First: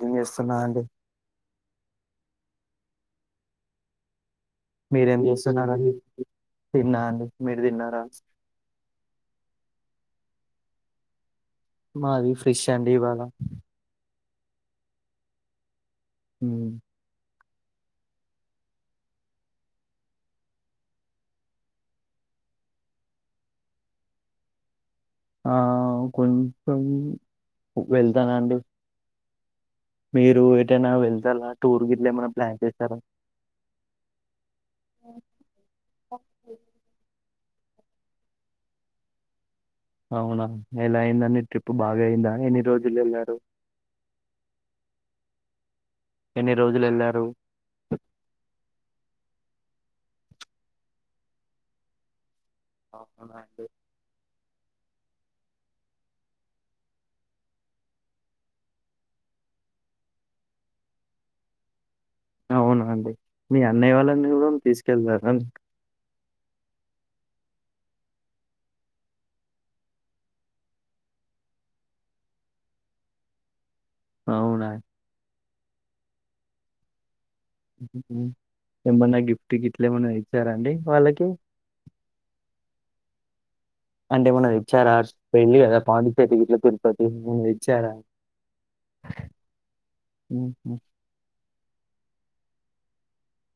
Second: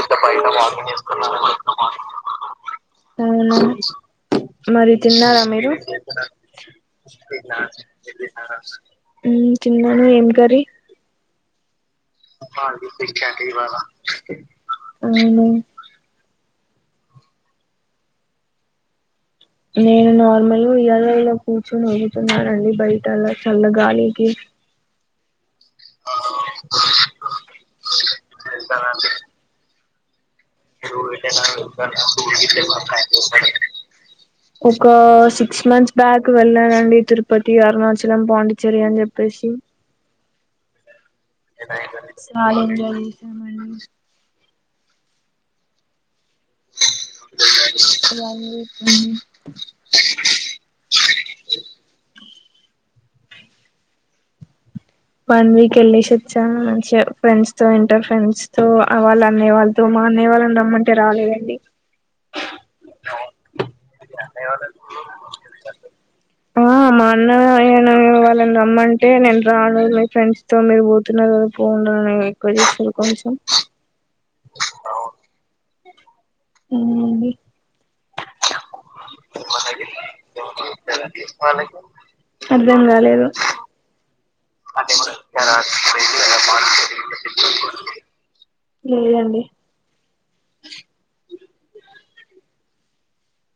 ఇ పలా చేస్తున్నా అండి వాస్తు అవున మరి మీరేం తిన్నారా మీరు చేస్తున్నారండి తిన్నా అండి మీరు తిన్నారా ఉ తిన్నాను ఏం గరి మాది ఫ్రెష్ మాది అండి ఇవాళ బిరకాయ్ అండి ఇవాళ అవున ఉ నేను నార్మల్ గా ఉద్యోగాల్లో ఇలా కూర్చుని ఊగుతున్నాను అండి బయట అలా చల్లగాలికి ఆ కొంచెం వెళ్తానండి మీరు ఎటైనా వెళ్తారా టూర్ గిట్లా ఏమైనా ప్లాన్ చేశారా ఒక సిక్స్ మంత్స్ బ్యాక్ వెళ్ళనండి తిరు పతి అరుణాచలం పాండ్డిచ్చెరి అని చెప్పేసి అవునా ఎలా అయిందండి ట్రిప్ బాగా అయిందా చాలా ఎన్ని రోజులు ఎంజాయ్ వెళ్లారు చేసామండి వన్ వీక్ అవునా అండి వన్ వీక్ వెళ్ళేసి వచ్చా మంచిగా ఫ్రెండ్స్ తో ఇంటర్ ఫ్రెండ్స్ తో వాళ్ళ అన్నయ్య వాళ్ళతో మా అన్నయ్య వాళ్ళని రమ్మంటే రాలేదండి అవున అండి మీ అన్నయ్య వాళ్ళని కూడం తీసుకెళ్తార అన్ అన్నాయ్య వాళ్ళని రమ్మంటే నేను రాన్ మీ ఫ్రెండ్స్ తో మీరు పోతున్నారు కదా పోండి అని ఎక్కువ చేసిర్రు కొంచెం అవునా అవునండి ఏమన్నా గిఫ్ట్ గిట్లు ఏమన్నా తెచ్చరా అండి వాళ్ళకి అర్థం కాలేదు అంటే ఏమన్నా తేచ్చార పోఇల్లు కదా పాంద్దిచ్చేరి గిట్ల తిరుపతి ఏమన్నా తేచ్చార లేదండి హ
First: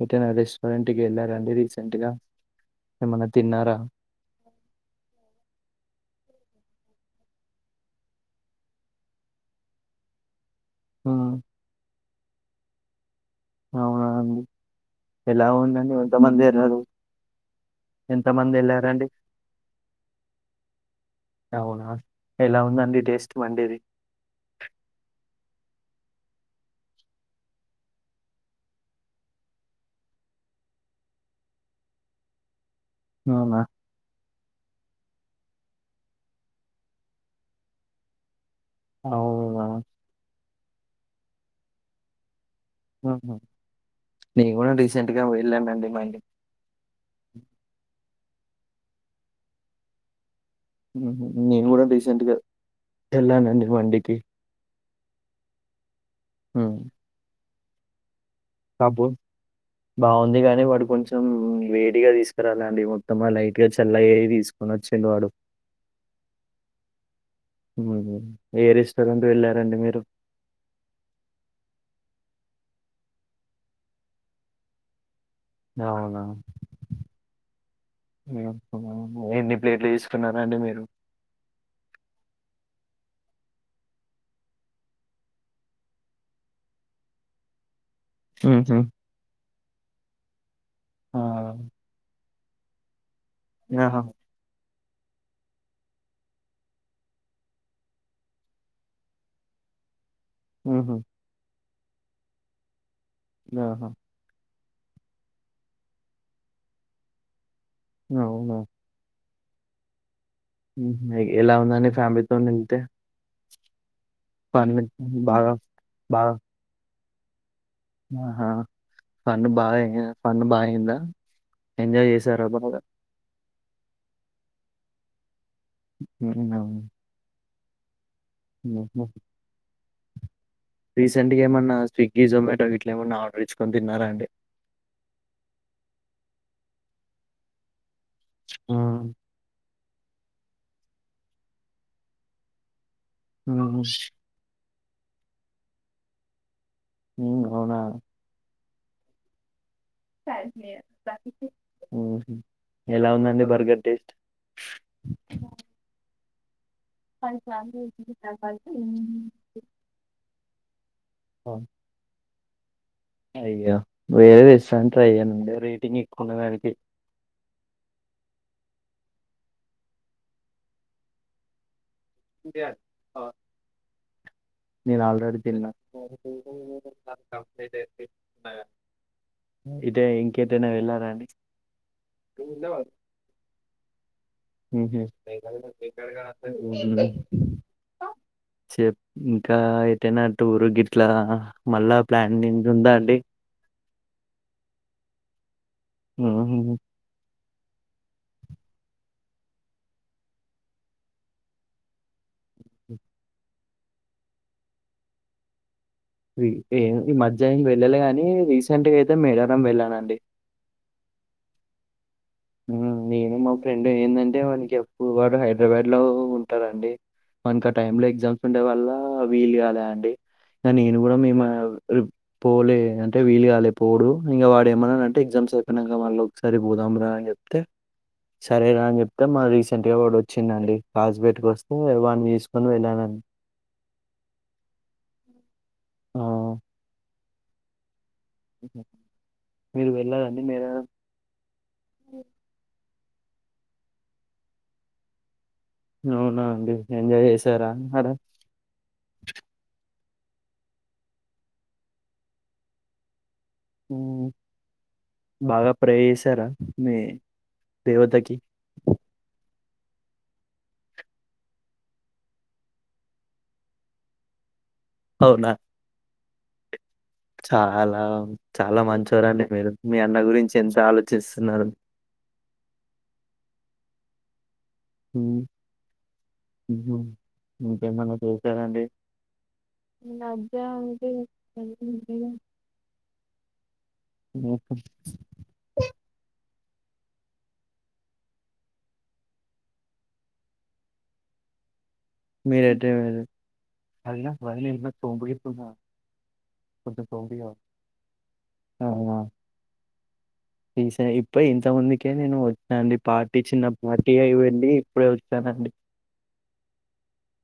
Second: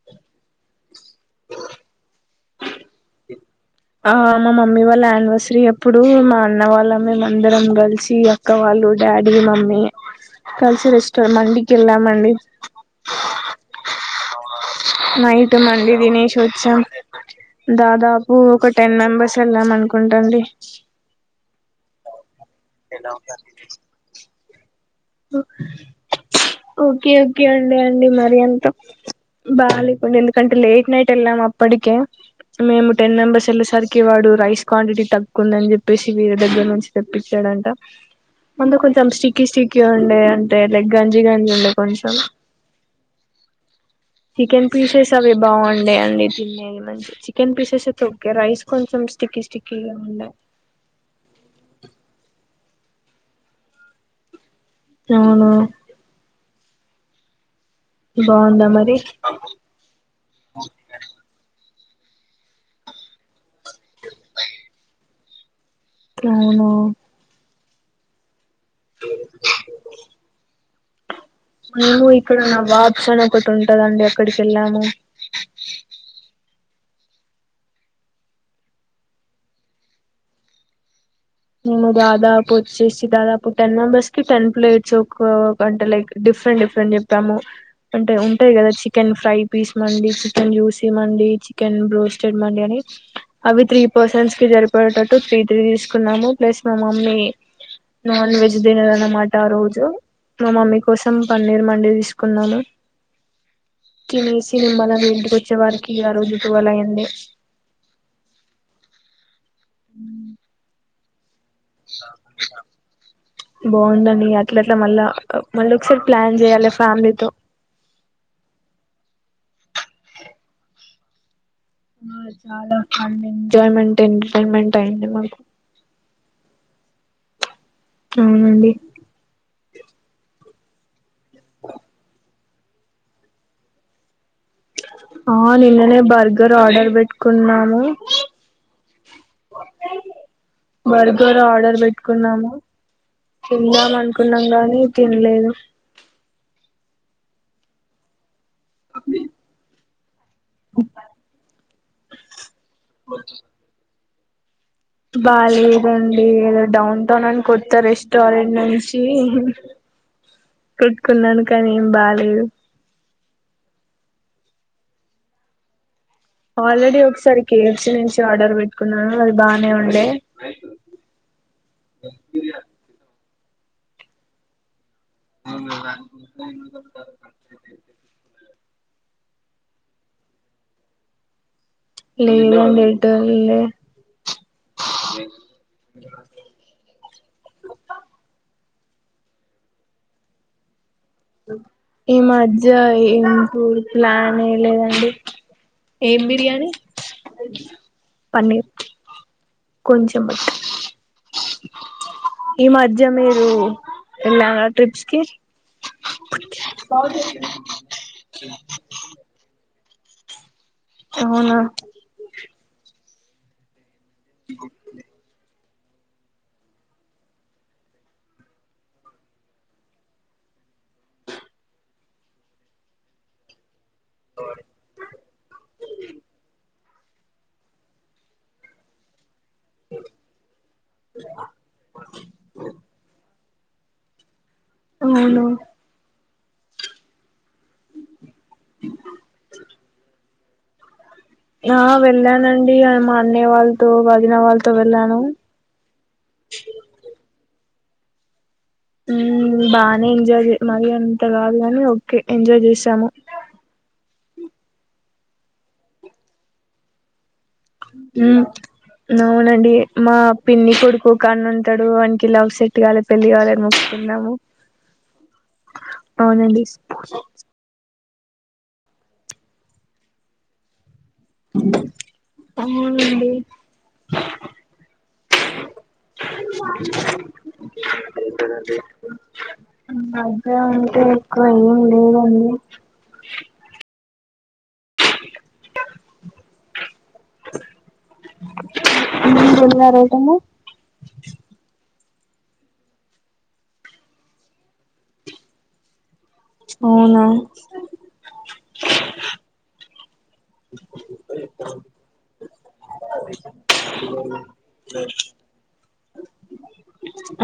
ఏటైనా రెస్టరెంట్ టికీ వెళ్ళారా అండి రీసెంట్గా ఆ మా మమ్మీ వాళ్ళ యానివర్సరీ అప్పుడు మా అన్న వాళ్ళం మేం అందరం కలిసి అక్క వాళ్ళు డాడీ మమ్మీ కలిసిరెస్ట్ మ్మ్. మండికెల్లం నండి. అవునా అండి ఎలా నైట్ ఉందండి మండి ఎంతమంది వెళ్ళారు దినేషొచ్చాం. దాదాపు ఎంతమంది ఒక టెన్ వెళ్ళారండి మెంబెర్స్ వెళ్ళాం అనుకుంటాండి. అవ్ నా ఎలా ఉందండి టేస్ట్ మండేది. ఓకే ఓకే అండి అండి మరి అంత బాగా లేకుండే ఎందుకంటే లేట్ నైట్ వెళ్ళాం అప్పటికే మేము టెన్ మెంబర్స్ అవునా వెళ్ళే సరికిే వాడు రైస్ క్వాంటిటీ తక్కువందని చెప్పేసి వేరే దగ్గరి నుంచి తెప్పించాడంట ముందు కొంచెం స్టిక్కి అవునా స్టిక్ క్యూ అండి ే లైక్ గంజి గంజి ఉండే కొంచెం మ్మ్. నేను చికెన్ కూడా రీసెంట్ పీసెస్ గా అవి వెళ్ళానండి బాగుండే మండి అండి తినేది మంచి చికెన్ పీసెస్ సో కే రైస్ కొంచం స్టిక్కి స్టిక్కిగ ఉండె నేను కూడా రీసెంట్ గ వెళ్ళానండి వండికి నౌను హు బాగుందా మరి కాబొ బావుంది గానీ వాడు కొంచెం వే టిగ తీసుకురాలండి మొత్తమ లై ట్ గ చల్లయ్ ఏవి తీసుకొనొచ్చెండు వాడు. నౌవును [inaudible] ఏ రెస్టారెంట్ వెళ్ళారండి మీరు మేము ఇక్కడ నా బాబ్స్ అని ఒకటి ఉంటదండి అక్కడికి ఎళ్ళాము. అవునా? ఎన్ని ప్లేట్లు ఎసుకున్నారండి మీరు. మేము దాదాపొచ్చేసి దాదాపు టెన్ మెంబర్స్ కి టెన్ ప్లేట్స్ ఓక, పంటలేకి డిఫ్ రెంట్ డిఫరెంట్ చెప్పాము. అంటే ఉంటాయి కదా హుహు. చికెన్ ఫ్రై పీస్ మండి, చికెన్ యుసీ ఆ! మండి, చికెన్ బ్రోస్టెడ్ మండి అని అవి త్రీ ఆహా! పర్సన్స్ కి జరిప్ పటాటు త్రీ త్రీ ఇస్ కున్నాము ప్లస్ మా మమ్మీ, నాన్ వెజ్ దినరనమాట ఆ రోజు మా మమ్మీ హుహు. కోసం పన్నీర్ మ మండే తీసుకున్నాలు. నాహా తిన్ మాలన్ని ఇంటికి వచ్చే వరికి ఆ రొజు టువలయింది. నౌన ఉ మ్ మాగి ఎలా ఉందండి ఫ్యామిలీతోని ఎళ్తే బాగుందన్ అట్లా ఫన్ అట్లా మళ్ బాగా మళ్ళ ఒకసారి ప్లాన్ చేయాలి ఫ్యాలీ తొ నాహా ఫన్ బా ఎం ఫన్ బా అయ్యింద అ చాలా హండింగ్ ఎంజాయ్ మెంటెన్, టెన్ మైంటెన్ అయింది మాకు నన్నవ్. నౌనండి. రీసెంట్ గా ఏమన్నా స్విగ్గీ, జొమాటో వీట్లెమన్నా ఆర్డర్ ఇచ్చ్కొని తిన్నారా అండి. ఆ నిన్ననే బర్గర్ ఆర్డర్ పెట్ట్కున్నాము. ఉ బర్గర్ ఆర్డర్ పెట్ట్కున్నాము. హ్మ్. తిందాం అనుకున్నాం గాని తిన్లే ఉమ్ అవునా అండి ఎలా ఉందండి బర్గర్ టేస్ట్ ఏల డౌన్ టౌన్ అని కొత్త రెస్టారెంట్ నుంచి పెట్టుకున్నాను కానీ ఎం బాలేేదు అయ్యో అస్తముకే [unintelligible] రేటింగ్ ఎక్కువ ఉన్న దానికి ఆల్రెడీ ఒకసారి కేఎఫ్సి నుంచి ఆర్డర్ పెట్టుకున్నా అది బానే ఉండే [inaudible] నేను ఆల్రెడీ తిన్నా ఇదే ఇంకేటైన వెళ్ళార అండి లెదండి టూ వీలర్ ఉహుం [inaudible] చెప్ ఇంకా ఏటైనా టూరు గి ఈ మధ్య అండి ఎంటూరు ప్లానే లేదండి ఏం బిర్యానీ మ్మ్. పన్నీర్ కొంచెం ఈ మధ్య మీరు వెళ్ళార ట్రిప్స్ కి ఈ మధ్య ఎం వెళ్ళాలేగాని రీసెంట్ గా అయితే మేడారం వెళ్ళన అండి అవున [unintelligible] నేను మా ఫ్రె డే ఏందంటే వానికి [unintelligible] రివెడ్ లో ఉంటారండి మనకు ఆ టైమ్ లో ఎగ్జామ్స్ ఉండే వల్ల వీలు కాలే అండి. అ నేను కూడ మేమ పోలే అంటే వీలు కాలే, పోడు ఇంగ వాడు ఏమన్నాడంటే ఎగ్జామ్స్ అయిపోయ్యినంక మళ్ళ ఒకసారి పోదాంరా అన్ తే చాలా రా అని చెప్ అ మన రీసెంట్ గా వా వచ్చిందండి కాజపేటకి వస్తే వాని తీసుకొని వెళ్ళానని అవునా ఆ మేరా ఆ వెళ్ళానండి మా అన్నయ్య వాళ్ళతో ఒదిన వాళ్లతో వెళ్ళాను అవున అండి ఎంజాయ్ చేసారా అడ బానే ఎంజాయ్ మరి అంత కాదుగాని ఒకే ఎంజాయ్ చేసాము బాగా ప్రే చేసారా మీ దేవతకి? హ్మ్ నవ్వునండి మా పిన్ని కొడుకు ఒకన్ను ఉంటడు వానికి లవ్ సెట్ గాల్ల పెళ్ళి గాల్లని మొక్కున్నము. అవున అవునండి చాలా చాలా మంచివోరండి మీరు మీ అన్న గురించి ఎంత ఆలో అవునండి హ్మ్. హుహు. ఇంకేమన్నా చేశారండి? మధ్యగా అంటే లడ్డాంటే ఎక్కువ ఏం లేదండి వెల్ కమ్ మీరు వెళ్లినారేంటండి మీరెటెమైర్రు అవునా అవునా ఈ స ఇప్పు ఇంత ముందుకే నేను వచ్చినా అండి పార్టీ చిన్న పార్టీ అయి వెళ్ళి ఇప్పుడే వచ్చానండి.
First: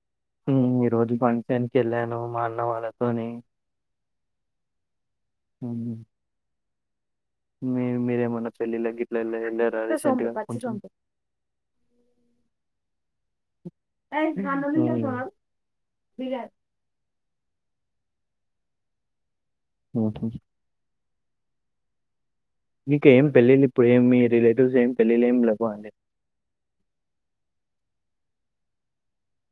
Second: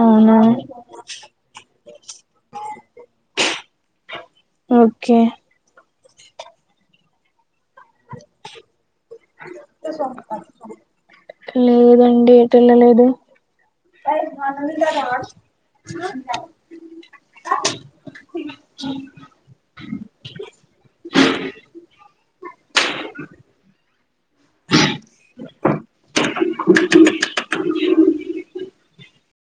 అవునా మ్మ్ ఈ రోజు ఫంక్షన్ కెళ్ళాను మా అన్న వాళ్ళతోని మ్మ్ ఓకే మీరు మీరేమన్నా పెళ్ళిళ్ళకి గిట్లా వెళ్ళ వెళ్ళారా రీసెంట్ గా కొంచెం లేదండి ఎటు వెళ్ళలేదు మ్మ్. మ్మ్ హ్మ్ మీకేం పెళ్ళిళ్ళు ఇప్పుడేం మీ రిలేటివ్స్ ఏం పెళ్ళిల్ ఏం లెవ్వఅండి